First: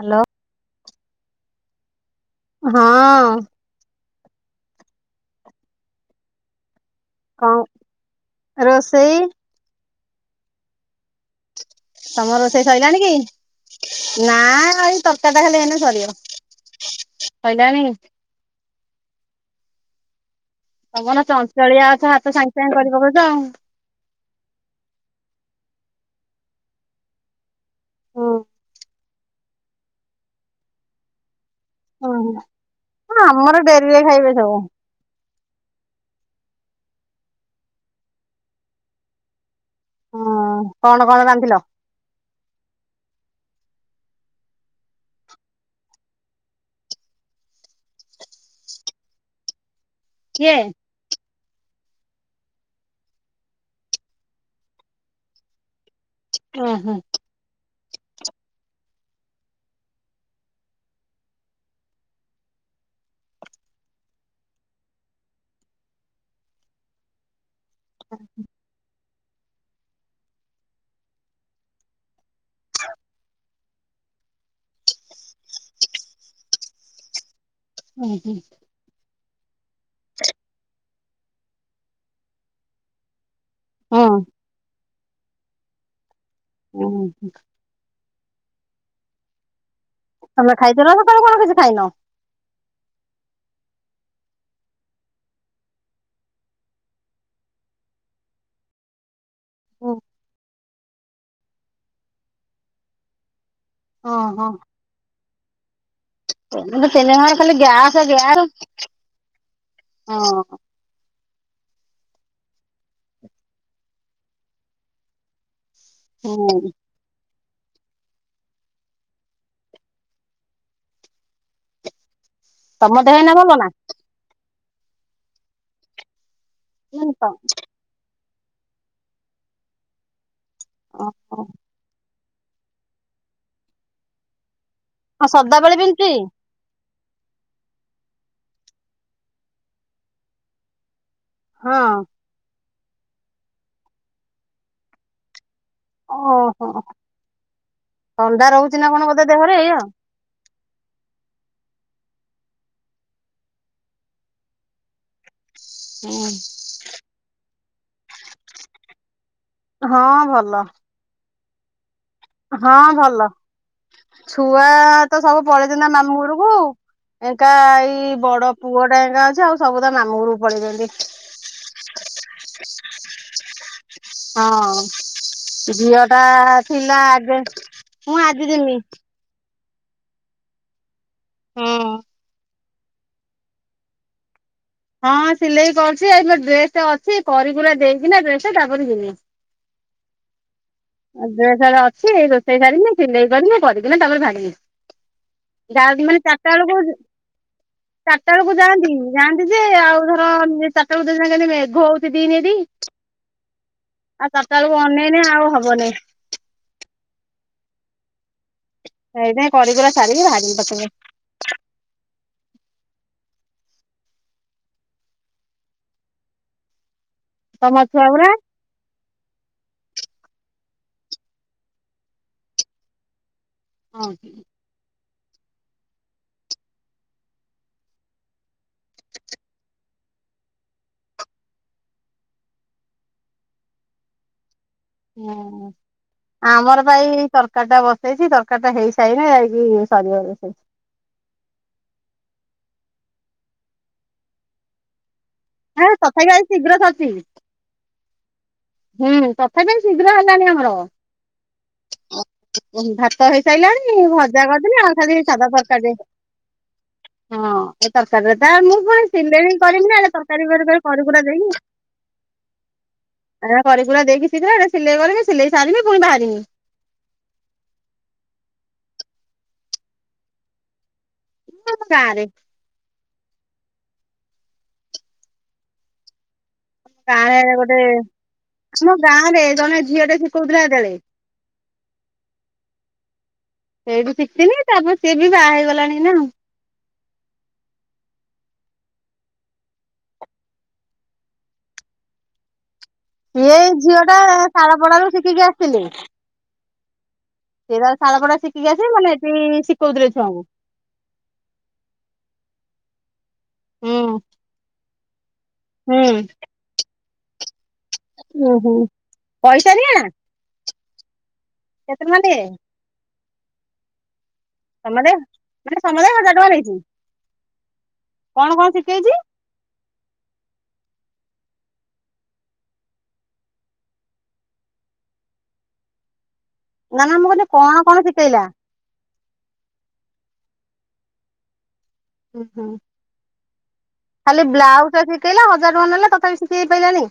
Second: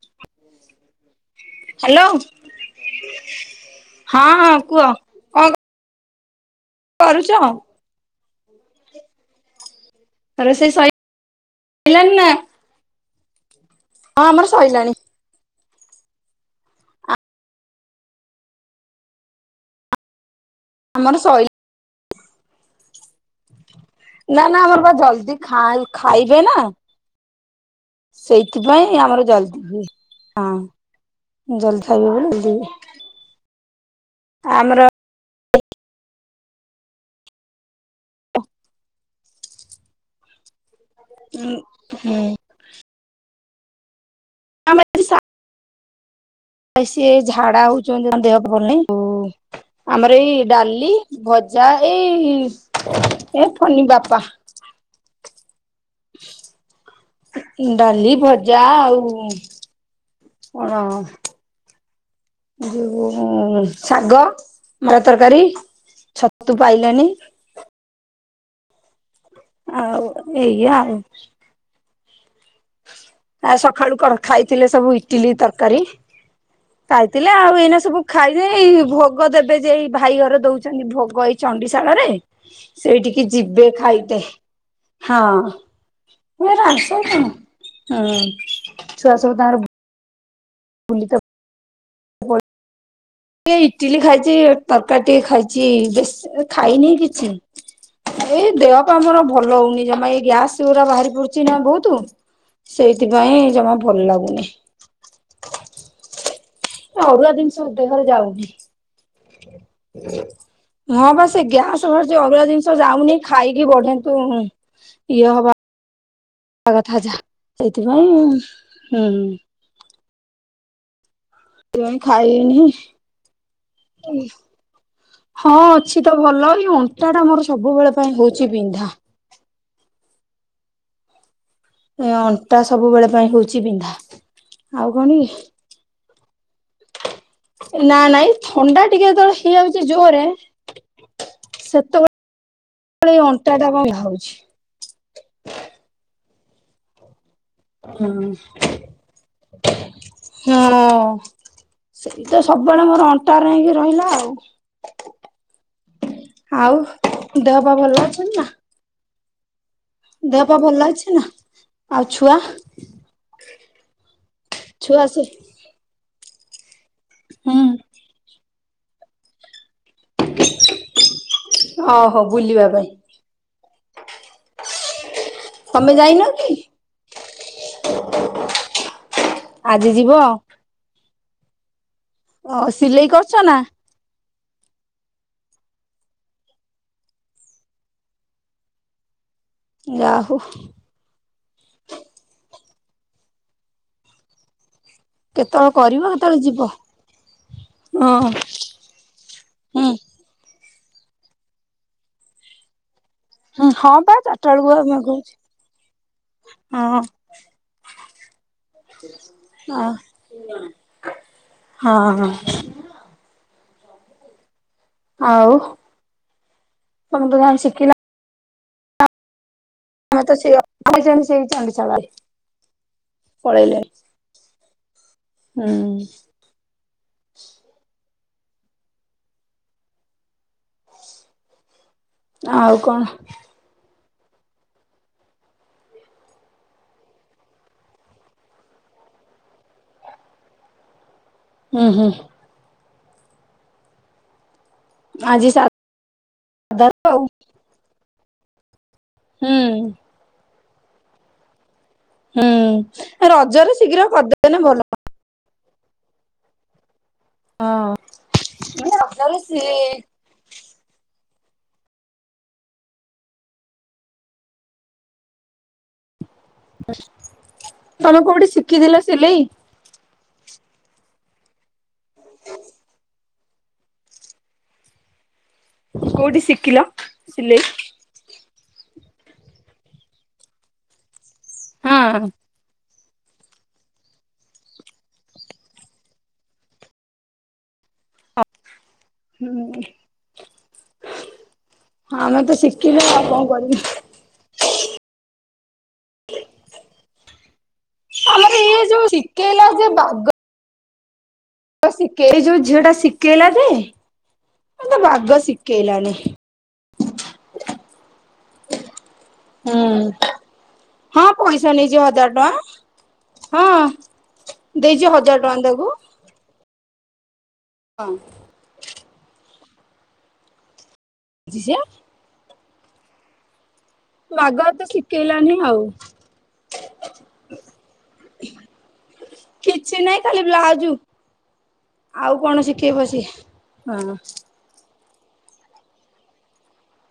Hello. Hello. ହଁ। ହଁ ହଁ କୁହ। କରୁଚ ଆଉ କଣ ରୋଷେଇ? ରୋଷେଇ ସଇ ତମର ରୋଷେଇ ସଇଲାଣି କି? ହଁ ଆମର ସଇଲାଣି କାରିଟା ଖାଲି ଏଇନା ସରିବ। ଆମର ତମର ସଇଲା ଚଞ୍ଚଳିଆ ଅଛ ହାତ ସାଙ୍ଗ ସାଙ୍ଗେ କରି ପକଉଚ ଆଉ। ନାଁ ନାଁ ଆମର ପା ଜଲ୍ଦୀ ଖାଇଁ ଖାଇବେ ନା। ସେଇଥିପାଇଁ ଆମର ଜଲଦି ହଁ ଜଲଦି ଓହୋ ସବୁବେ ହଁ ଆମର ଡେରିରେ ଖାଇବେ ସବୁ। ଆମର [inaudible] ହଁ। କଣ କଣ ରାନ୍ଧିଲ? ଉଁ ହୁଁ। ଆମ ସ [inaudible] ସିଏ ଝାଡା ହଉଛନ୍ତି ଦେହ ଭଲନାଇଁ ଆମର ଏଇ କିଏ? ଡାଲି ଭଜା ଏଇ ଏ ଫନୀ ବାପା। ଉଁ ହୁଁ। ଡାଲି ଭଜା ଆଉ ଯୋଉ ଶାଗ ମରା ତରକାରୀ। ଛତୁ ପାଇଲାଣିି। [inaudible] ଆଉ ଏଇଆ ଆଉ। ହ ଆଉ ସଖାଳୁ କଣ ଖାଇଥିଲେ ସବୁ ଇଟିଲି ତରକାରୀ ଖାଇଥିଲେ ଆଉ ଏଇନେ ସ ସବୁ ଉଁ ହୁଁ ଖାଇବେ ଏଇ ଭୋଗ ଦେବେ ଯେ ଏଇ ଭାଇ ଘର ଦଉଛନ୍ତି ଭୋଗ ଏଇ ଚଣ୍ଡିଶାଳରେ ସେଇଠିକି ଯିବେ ହୁଁ ଖାଇତେ ହଁ। ହୁ ହୁଁ ଆସ ତଣ ହଁ ଛୁଆ ସବୁ ତାଙ୍କର [unintelligible] ତମେ ଖାଇଛ ନା ବୁଲି ତ ସକାଳୁ କଣ କିଛି ଖାଇନ? ଏ ଇଟିଲି ଖାଇଚି ତରକାରି ଟିକେ ଖାଇଚି ବେଶ ଖାଇନି କିଛି। ଏଇ ଦେଅ ଆମର ଭଲ ହଉନି ଜମା ଏଇ ଗ୍ୟାସ ଗୁରା ବାହାରି ପଡୁଛି ନା ଭଉତୁ ସେଇଥି ପାଇଁ ଜମା ଭଲ ଓହୋ। ଲାଗୁନି। ଅରୁଆ [unintelligible] ଏ। ହଁ ହଁ ବା ସେ ଗ୍ୟାସ ଅବଳା ଜିନିଷ ଯାଉନି ଖାଇକି ବଢନ୍ତୁ ଇଏ ହବା ହୁଁ। [unintelligible] କଥା ଯାହା ସେଇଥିପାଇଁ ହୁଁ ହୁଁ। ସେଇଥି ଖାଇନି। ତମ ଦେହ ଏଇନା ଭଲ ନା? ହଁ ଅଛି ତ ଭଲ, ଏଇ ଅଣ୍ଟା ଟା ମୋର ସବୁବେଳେ ପାଇଁ ହେଉଚି ବିନ୍ଧା। ଅ ହୋ। ଅଣ୍ଟା ସବୁବେଳେ ପାଇଁ ହୋଉଚି ବିନ୍ଧା। ଆଉ କଣ କି ହଁ ସଦାବେଳେ [unintelligible] ନା ନାଇଁ ଥଣ୍ଡା ଟିକେ ଯେତେବେଳେ ହେଇଯାଉଛି ଜୋରେ ହଁ। ସେତେବେଳେ ଏଇ ଅଣ୍ଟା ଟା ବିନ୍ଧା ହଉଚି। ଓହୋ ହଁ ଥଣ୍ଡା ରହୁଛି ନା କଣ ବୋଧେ ଦେହରେ ଏଇ ଆଉ। ହଁ ସେଇ ତ ସବୁବେଳେ ମୋର ଅଣ୍ଟାରେ ହେଇକି ରହିଲା ଆଉ। ହୁଁ ଆଉ ଦେହ ପା ଭଲ ଅଛନ୍ତି ନା? ଦେହ ପା ଭଲ ଅଛି ନା ଆଉ ଛୁଆ? ହଁ ଭଲ ଛୁଆ ତ ସବୁ ପଳେଇଛନ୍ତି ନା ମାମୁଁ ଘରକୁ। ଏକା ହୁଁ ଏଇ ବଡ ପୁଅ ଟା ଏ ଅଛି, ଆଉ ସବୁ ତା ମାମୁଁ ଘରୁକୁ ପଳେଇଛନ୍ତି। ଓ ହୋ ବୁଲିବା ପାଇଁ। ହଁ ତମେ ଝିଅ ଟା ଯାଇନ କି? ଥିଲା ଆଗେ ମୁଁ ଆଜି ଯମି ଆଜି ଯିବ? ହଁ ଓ ସିଲେଇ କରୁଚୁ ନା? ହଁ ସିଲେଇ କରୁଚୁ ଆ ଡ୍ରେସ ଟା ଅଛି କରିି କୁରା ଦେଇକି ନା ଡ୍ରେସ୍ ଟା ତାପରେ ଜିମି। ଯାହା ହୋଉ। ଆ ଅଛିଇ ରୋଷେଇ ସାରିନି ସିଲେଇ କରନି କରିକିନା ତାପରେ ଭାଙ୍ଗି [unintelligible] କେତେବେଳେ ଯା କରିବ ମାନେ କେତେବେଳେ ଚାରିଟା ଯିବ। ବେଳକୁ ହଁ ଚାରିଟା ବେଳକୁ ଯାଆନ୍ତି ଯାଆନ୍ତି ଯେ ହୁଁ ଆଉ [unintelligible] ଚାରି ଟା ବେଳକୁ ଦି ଦିନେ ମେଘ ହୋଉଚି ଦିନଟି। ହଁ ପା [unintelligible] ଆଉ ହବନି ହଁ। ଏଯାଏଁ ଅ କରିକୁରା ସାରିକି ବାହାରିବି ପଛକେ। ହଁ। ଆଉ ତମେ ତ ଯାହା ତମ ଶିଖିଲ ଛୁଆ ଗୁଡା ମତେ ସେ [unintelligible] ପଳେଇିଲେ, ହୁଁ। ଆଉ କଣ? ହୁଁ। ଆମର ପାଇଁ ତରକାରୀ ଟା ବସେଇଛି ତରକାରୀ ଟା ହେଇସାଇନି ଯାଇକି ସରିବ [unintelligible] ହୁଁ ହୁଁ। ଆଜି ସାତ ହଁ ତଥାପି ଆଜି ଶୀଘ୍ର ସାରିଚି। ହୁଁ ତଥାପି ଶୀଘ୍ର ହେଲାଣି ଆମର। ହୁଁ ଭାତ ରଜରେ ହେଇସାରିଲାଣି ଶୀଘ୍ର ଭଜା ଭଲ। କରିଦେଲେ ଆଉ ଖାଲି ସାଧା ତରକାର ହଁ ଏ ତରକାରୀରେ ତ ଆଉ ମୁଁ ପୁଣି ରଜରେ ସିଲେଇ କରିବି ନା, ସି ଏ ତରକାରୀ କରିକୁରା ଦେଇକି ଆ କରିି କୁରା ଦେଇକି ସିଥିଲା ଏଟା ସିଲେଇ କରିବି ସିଲେଇ ସାରିବି ପୁଣି ବାହାରିବି। ତମେ କୋଉଠି ଶିଖିଥିଲ ସିଲେଇ? [unintelligible] ଗାଁରେ। [unintelligible] ଶିକ୍। ଆମ ଗାଁରେ ଗୋଟେ ଆମ ଗାଁ ରେ ଜଣେ ଝିଅ ଟେ ଶିଖଉଥିଲା ସେତେବେଳେ ହଁ। ସେଇଠୁ ଶିଖିନି ତାପରେ ସିଏ ବି ବାହା ହେଇଗଲାଣି ନା। ହୁଁ ଆମେ ତ ଶିକ ଇଏଇ ଝିଅ ଟା ସାଳ ପଡାାରୁୁ ଶିଖିକି ଆସିଥିଲି ସେଇଟା ତାର ଶାଳପଡା ଆମର ଶିଖିକି ଇଏ ଆସି ଯୋଉ ମାନେ ଏଠି ଶିଖେଇଲା ଶିକୋଉଥିଲେ ଛୁଆଙ୍କୁ। ଶିଖେଇ ଯୋଉ ଝିଅ ଟା ଶିଖେଇଲା ଯେ ହୁଁ। ଯେ ବାଗ ଶିଖେଇଲାନି ହୁଁ ଓହୋ ପଇସା ହୁଁ ନିଏନା। ହଁ ପଇସା ନେଇଛି ହଜାର ନିଏ ଟଙ୍କା ହଁ ଦେଇଛି ସମତେ ହଜାର ଟଙ୍କା ମାନେ ତାକୁ ସମତେ ହଜାର ଟଙ୍କା ନେଇଛିି। ହଁ କଣ କଣ ଶିଖେଇଛି ବୁଝିଛ ଆ ବାଗ ତ ଶିଖେଇଲାନି ଆଉ ନା ମୁଁ କିଇଲି କଣ କଣ ଶିଖେଇଲା କିଛି ନାହିଁ ଖାଲି ବ୍ଲାଉଜୁ ଆଉ କଣ ଶିଖେଇବ ସିଏ ହଁ ଖାଲି ବ୍ଲାଉଜ ଅଛି କଇଲା ହଜାର ଟଙ୍କା ନେଲା ତଥାପି ସିକେଇ ପାଇଲାନାଇ।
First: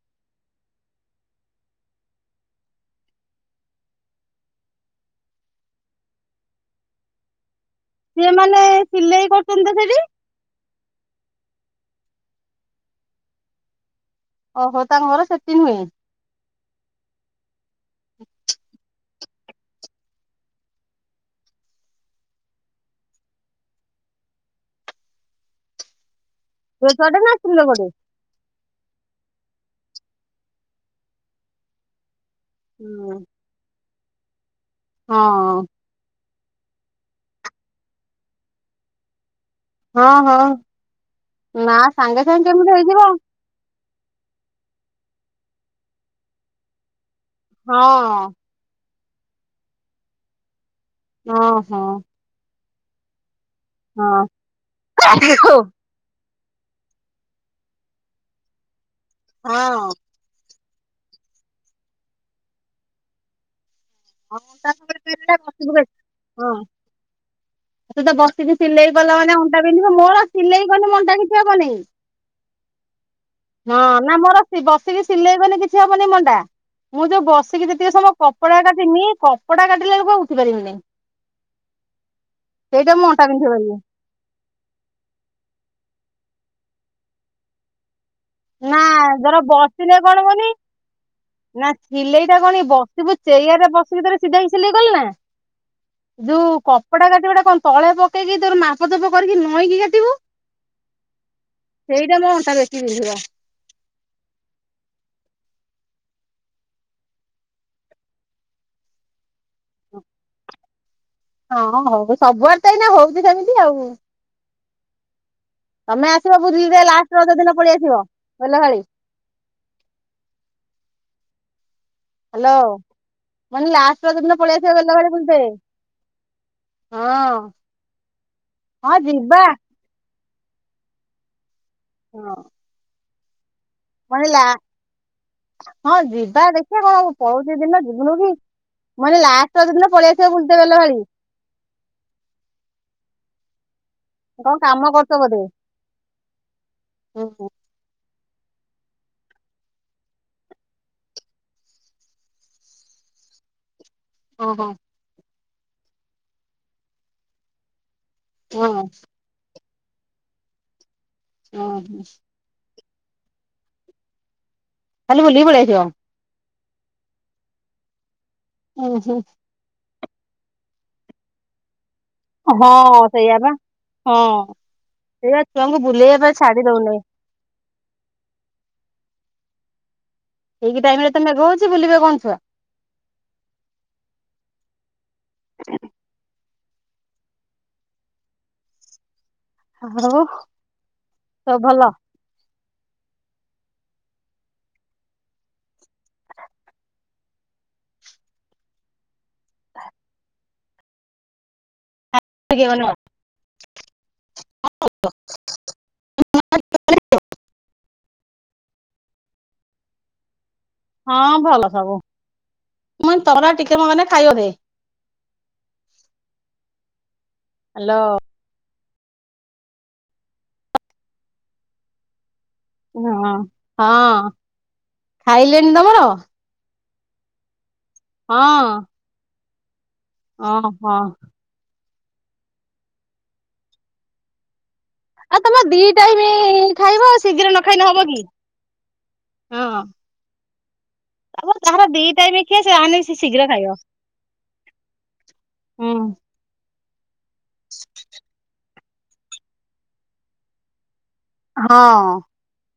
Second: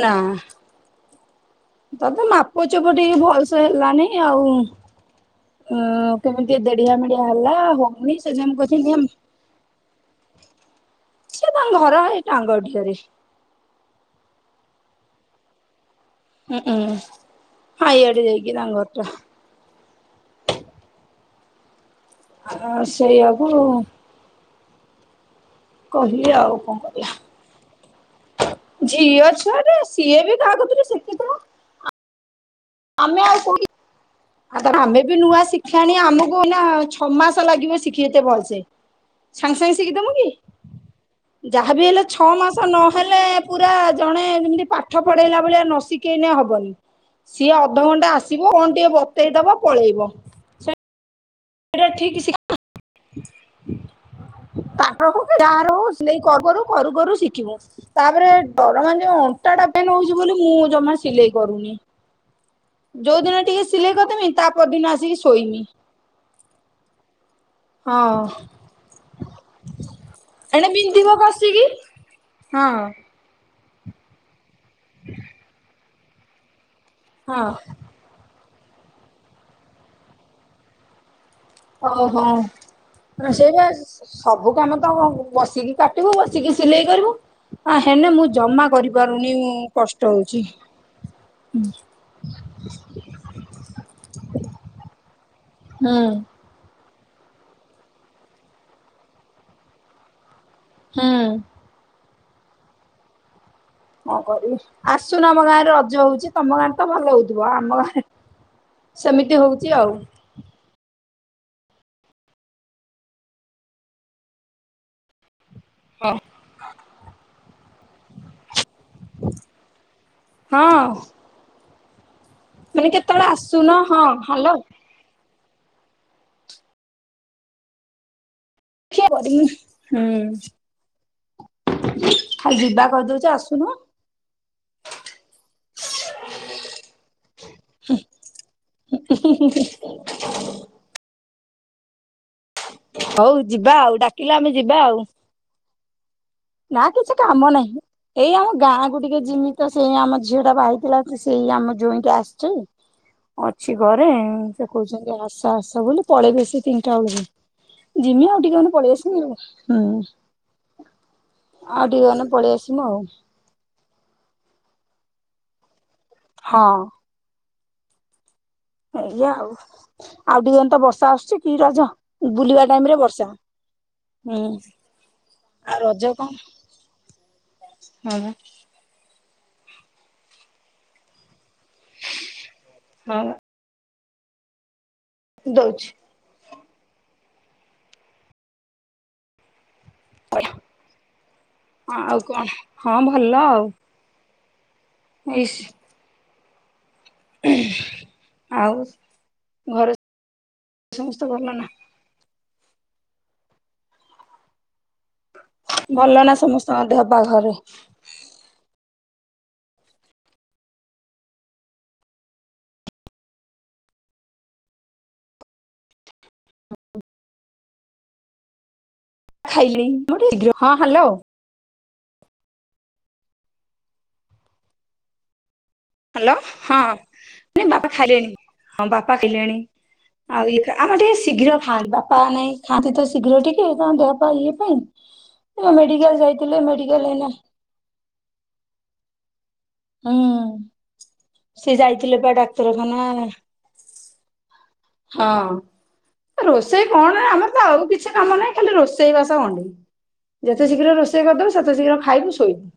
ନା। ତତେ ମାପଚୁପ ଟିକେ ଭଲସେ ହେଲାନି ଆଉ। ହ କେମିତି ଦେଢଡିଆ ମିେଡିଆ ହେଲା ଆ ହଉ ସେିମାନୋନେ ସିଲେଇ କରୁଛନ୍ତି ତ ସେଠି ସିଏ ତାଙ୍କ ଘର ହେ ଟାଙ୍ଗ ଅରେ ଓହୋ ତାଙ୍କ ଘର ସେତି ନୁହେଁ ହୁଁ ହୁଁ ହାଇଆଡେ ଯାଇକି ତାଙ୍ଗ ଘଟା। ଆ ସେଇଆକୁ କହିଲି ଆଉ କଣ ତୋ କରିବା ଛୁଆଟା ନାଚୁଥିଲା ବୋଧେ ଝିଅ ଛୁଆଟା ସିଏ ବି କାହା କତିରେ ଶିଖିଥିବ ହଁ ଆମେ ଆଉ କ ଆମେ ବି ନୂଆ ଶିଖି ଶାଣି ଆମକୁ ନା ଛଅ ମାସ ଲାଗିବ ଶିଖିତେ ଭଲସେ ସାଙ୍ଗେ ସାଙ୍ଗେ ହଁ ହଁ କି ନା ଯାହାବ ହେଲେ ସାଙ୍ଗେ ଛଅ ସାଙ୍ଗେ ମାସ କେମିତି ହେଇଯିବ? ନହେଲେ ପୁରା ଜଣେ ଯେମିତି ପାଠ ପଢେଇଲା ଭଳିଆ ନ ଶିଖେଇଲେ ହବନି। ସିଏ ହଁ ଅଧଘଣ୍ଟା ଆସିବ କଣ ଟିକେ ବତେଇଦବ ପଳେଇବ। ଓହୋ ହଁ ସେଟା ଠିକ ହଁ [inaudible] ତାଙ୍କର ଯାହାର କର କରୁ କରୁ କରୁ ଶିଖିବୁ ତାପରେ ଡର ମାନେ ଯୋଉ ା ହଉଛି ବୋଲି ମୁଁ ଜମା ସିଲେଇ କରୁନି ଯୋଉ ଦିନ ଟିକେ ସିଲେଇ କରିଦେମି ତା [unintelligible] ପରଦିନ ଆସିକି ଶୋଇମି ହଁ। ତ ତ ବସିକି ସିଲେଇ କଲା ମାନେ ଅଣ୍ଟା ବିନ୍ଧିବ ମୋର ସିଲେଇ ଏଣେ ଗଲେ ବିନ୍ଧିବ ଅଣ୍ଟା କିଛି କଷିକି। ହବନି ହଁ। ହଁ ନା ମୋର ବସିକି ସିଲେଇବନି କିଛି ହବନି ମଣ୍ଡା ମୁଁ ଯୋଉ ହଁ ବସିକି ଯେତିକି ସମୟ କପଡା କାଟି କପଡାଲା ବେଳକୁ କଆ ବୁଝିପାରିବିନି। ଓହୋ ମୁଁ ଅଣ୍ଟା ବିନ୍ଧେଇ ସେଇପା। ପାରିବି ସବୁ କାମ ତ ବସିକି କାଟିବୁ ବସିକି ସିଲେଇ କରିବୁ ଆ ହେଲେ ମୁଁ ଜମା ନା କରିପାରୁନି ଧର ମୁଁ ବସିଲେ କଷ୍ଟ ହଉଛି। ସିଲେଇଟା କଣ ବସିବୁ ଚେୟାର ରେ ବସିକି ଥରେ ସିଧାି ସିଲେଇ ଗଲେ ନା ହୁଁ ଯୋଉ କପଡା କାଟିବାଟା କଣ ତଳେ ପକେଇକି ତୋର ମାପ ଦୋପ କରିକି ନଈକି କାଟିବୁ ହୁଁ ସେଇଟା ମୋ ଅଣ୍ଟା ବେଶି ବିନ୍ଧିବା କଁ କରିବି ଆସୁନ ଆମ ଗାଁରେ ରଜ ହଉଛି ତମ ଗାଁରେ ତ ଭଲ ହଉଥିବ ଆମ ଗାଁରେ ସେମିତି ହଉଛି ଆଉ। ହଁ ହଉ ସବୁଆଡେ ତ ଏଇନା ହଉଚି ସେମିତି ଆଉ। ତମେ ଆସିବ ବୁଲିତେ ଲାଷ୍ଟେ ରଜ ଦିନ ପଳିଆସିବ ବେଲ ଭାଳି। ହଁ। ହ୍ୟାଲୋ ମାନେ କେତେବେଳେ ମୁଁ ଆସୁନ କଇନି ହଁ ଲାଷ୍ଟେ ରଜଦିନ ହ୍ୟାଲୋ ପଳେଇ ଆସିବ ବେଲ ଭାଳି ବୁଲ୍ତେ। ହଁ। [unintelligible] ହଁ ହୁଁ। ଯିବା ଆଉ ଯିବା କହିଦଉଚ ଆସୁନ। କଣିଲା ହଁ ଯିବା ଦେଖିଆ କଣ ଆଉ ପଳୋଉଚି ଦିନ ଯିବୁନୋଉ କି। ମୁଁ କଇନି ଲାଷ୍ଟେ ରଜଦିନ ପଳିଆସିବ ବୁଲିତେ ବେଲ ଭଳି। ହଉ ଯିବା ଆଉ ଡାକ କଣ କାମ କରୁଚ ବୋଧେ। ନା କିଛି କାମ ଓହୋ ନାହିଁ। ଏଇ ଆମ ଗାଁ କୁ ଟିକେ ଜିମି ତ ସେଇ ଆମ ଝିଅ ଟା ବାହାଥିଲା ସେଇ ଆମ ଜୋଇଁଟାଁ ଆସିଚି। ଅଛି ଘରେ ସେ ଓହୋ କୋହୁଚନ୍ତି ଆସ ଆସ ବୋଲି ପଳେଇବେ ସେ ତିନିଟା ବେଳକୁ। ଜିମି ଆଉଟିକେ ଗନେ ହଁ ପଳି ଆସିମି ଆଉ ହୁଁ। ହଁ। ଆଉ ଟିକେ ଗନେ ପଳି ଆସିମୁ ଆଉ। ଖାଲି ବୁଲି କି ପଳିଆସିବ। ହଁ। ଉୁଁ ହୁଁ ଏଇଆ ଆଉ ଆଉ ଟିକେ ଗନେ ତ ବର୍ଷା ଆସୁଚି କି ରଜ। ବୁଲିବା ହଁ ଟାଇମ ରେ ବର୍ଷା। ସେୟା ବା ହୁଁ ହଁ। ସେଇଆ ଆଉ ଛୁଆଙ୍କୁ ରଜ ବୁଲେଇବା ପାଇଁ କଣ ଛାଡି ଦୋଉନେଇ। ହଁ। ଠିକି ଟାଇମ ରେ ତ ମେଘ ହୋଉଚି ବୁଲିବେ କଣ ଛୁଆ। ହଁ ବା। ଦୋଉଚି। [unintelligible] ସବୁ ଭଲ ବଢିଆ ଅଁ ଆଉ କଣ ହଁ ଭଲ ଆଉ। ଏଇସି ଆଉ ଘରେ ସମସ୍ତେ ଭଲ ନା। [unintelligible] ଭଲ ନା ସମସ୍ତଙ୍କ ଦେହ ପା ଘରେ। ହଁ ଭଲ ସବୁ ମୁଇଁ ତରା ଟିକେ ମଗନେ ଖାଇବ ଦେ। [inaudible] ହ୍ୟାଲୋ। ହଁ ହାଲୋ। ହଁ ହଁ ଖାଇଲେଣି ତମର। ହଁ ହ୍ୟାଲୋ ନାଇ ବାପା ଖାଇଲେଣି ହଁ ବାପା ଇଲେଣି। ଆଉ ଇ ଓହୋ। ଆମର ଟିକେ ଶୀଘ୍ର ଖାନ୍ତି ବାପା ନାଇଁ ଖାଆନ୍ତି ତ ଶୀଘ୍ର ଟିକେ କଣ ଦେହ ପା ଇଏ ପାଇଁ। ଆଉ ତମେ ଦି ମେଡିକାଲ ଟାଇମି ଯାଇଥିଲେ ଖାଇବ ମେଡିକାଲ ଏଇନା ଶୀଗ୍ର ନ ଖାଇନେ ହବ କି ହଁ। ହୁଁ ତାପରେ ସେ ଯାହାର ଦି ଯାଇଥିଲେ ପା ଟାଇମ ଖିଆ ସେ ଯାହାହେଲେ ଡାକ୍ତରଖାନା ସେ ଶୀଘ୍ର ଖାଇବ। ହୁଁ ହଁ ରୋଷେଇ କଣ ନା ଆମର ତ ଆଉ କିଛି କାମ ନାହିଁ ଖାଲି ରୋଷେଇ। ରୋଷେଇ ବାସ ଅଣ୍ଡେଇ ଯେତେ ଶୀଘ୍ର ରୋଷେଇ କରିଦବୁ ସେତେ ହଁ ଶୀଘ୍ର ଖାଇବୁ ଶୋଇବୁ।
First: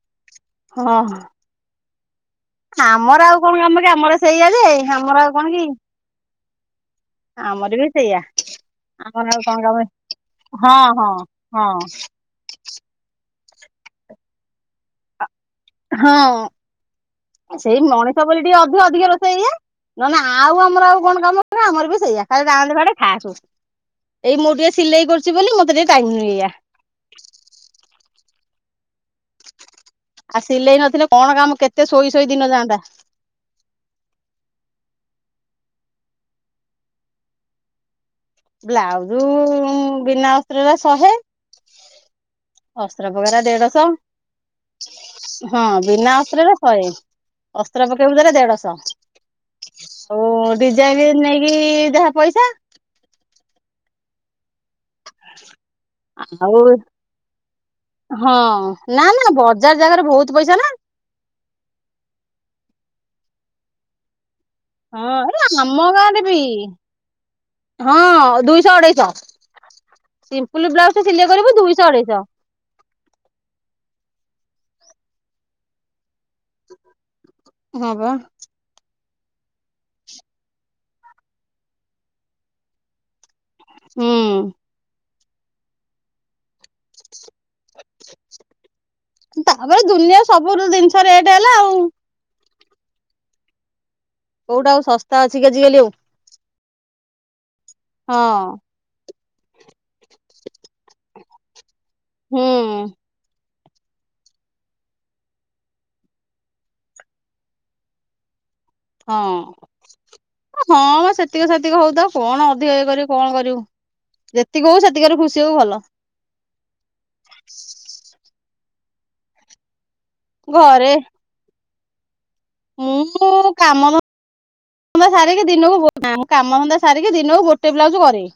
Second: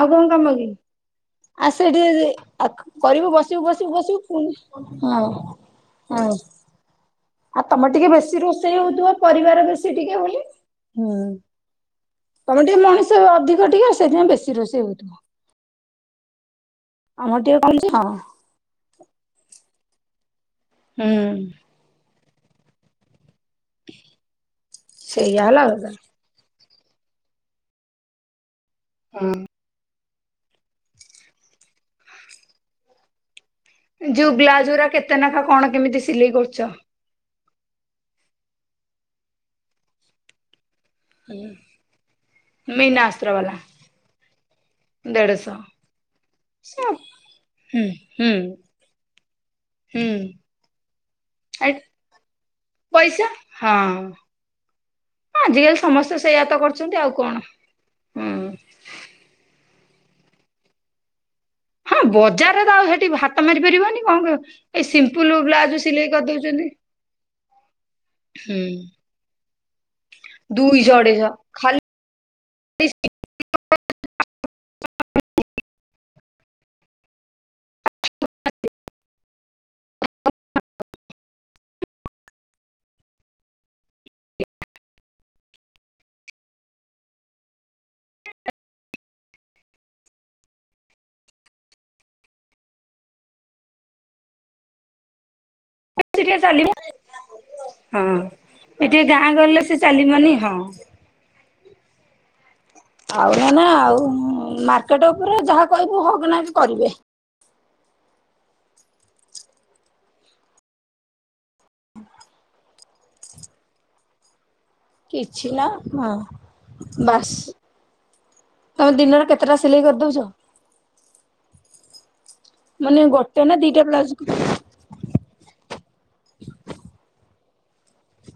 ଆଉ କଣ କାମକି। ହଁ। ଆମର କରିବୁ ଆଉ ବସିବୁ କଣ କାମ ବସିବୁ କି ବସିବୁ ଆମର ପୁଣି ସେଇଆ ଯେ ହଁ ଆମର ଆଉ କଣ କି। ହଁ। ଆଉ ଆମର ବି ତମର ଟିକେ ସେଇଆ ବେଶୀ ରୋଷେଇ ହୋଉଥିବ ଆମର ଆଉ କଣ ପରିବାର କାମ ବେଶୀ ଟିକେ ବୋଲି ହଁ ହୁଁ। ହଁ ହଁ। ତମର ଟିକେ ମଣିଷ ଅଧିକ ଟିକେ ସେଥିପାଇଁ ବେଶୀ ରୋଷେଇ ହୋଉଥିବ। ଆମର ହଁ ଟିକେ କଣ ସେଇ କି ହଁ। ମଣିଷ ବୋଲି ଟିକେ ଅଧିଅ ଅଧିକ ରୋଷେଇ ଏୟା ନହଲେ ଆଉ ଆମ ଆମର ଆଉ କଣ ହୁଁ କାମ କ ଆମର ବି ସେଇଆ ଖାଲି ରାଣ ବାଡେ ଖାଇଆ ଆସୁ ଏଇ ମୁଁ ଟିକେ ସିଲେଇ କରୁଛି ସେଇଆ ବୋଲି ହେଲା ମୋତେ କଥା ଟିକେ ଟାଇ ନୁହେଁା ହଁ ଆଉ ସିଲେଇ ନଥିଲେ କଣ କାମ କେତେ ଶୋଇ ଶୋଇ ଦିନ ଯାନ୍ତା ଯୋଉ ବ୍ଲାଜା କେତେ ନଖା କଣ କେମିତି ସିଲେଇ କରୁଛ? ବ୍ଲାଉଜ ବିନା ଅସ୍ତ୍ରରେ ଶହେ ଆ। ଅସ୍ତ୍ର ବଗେରା ଦେଢ଼ଶହ ଦେଢଶହ ହଁ ବିନା ଅସ୍ତ୍ରରେ ଶହେ ହୁଁ ଅସ୍ତ୍ର ପକେଇବ ଦେଲେ ହୁଁ। ଦେଢଶହ। ହୁଁ ଆଉ ଡିଜାଇନ ନେଇକି ଆଇ ଯାହା ପଇସା ପଇସା ହଁ ଆଜିକାଲି ସମସ୍ତେ ସେଇୟ ତ ଆଉ କରୁଛନ୍ତି ଆଉ କଣ ‌ ହଁ ହୁଁ। ନା ନା ବଜାର ଜାଗାରେ ବହୁତ ପଇସା ନା। ହଁ ବଜାରରେ ତ ଆଉ ସେଠି ହାତ ମାରିପାରିବନି କଣ କହ। ହଁ ଆରେ ଆମ ଗାଁ ଦେବି ହଁ ହୁଁ ଦୁଇଶହ ଅଢେଇଶହ। ସମ୍ପଲ ଦୁଇଶହ ବ୍ଲାଉଜ ଟ ସିଲେଇ ଅଢେଇଶହ କରିବ ଖାଲି ଦୁଇଶହ ଅଢେଇଶହ [inaudible] ହଁ ବା ହୁଁ। [inaudible] ତାପରେ ଦୁନିଆ ସବୁ ଜିନିଷ ରେଟ ହେଲା ଆଉ କୋଉଟା ଆଉ ଶସ୍ତା ଅଛି କି ଆଜିିକାଲି ଆଉ ଚାଲିବ। ହଁ ଏ ଟିକେ ଗାଁ ଗଲେ ସେ ଚାଲିବନି ହଁ। ହୁଁ ଆଉ ନା ନା ଆଉ ମାର୍କେଟ ଉପରେ ଯାହା କହିବୁ ହ କି ନା କରିବେ ହଁ ହଁ ସେତିକି ସେତିକ ହଉ ତ କଣ ଅଧିକ ଇଏ କରିବ କଣ କରିବୁ ଯେତିକି ହଉ ସେକ କିଛି ନା ହଁ ବାସ ତମେ ଦିନରେ କେତେଟା ସିଲେଇ କରିଦଉଛ? ଘରେ ମାନେ ଗୋଟେ ନା ଦିଟା ପ୍ଲାଜ ତ ସାରିକି ଦିନକୁ କାମନ୍ା ସାରିକି ଦିନକୁ ଗୋଟେ ବ୍ଲାଉଜ କରେଇ।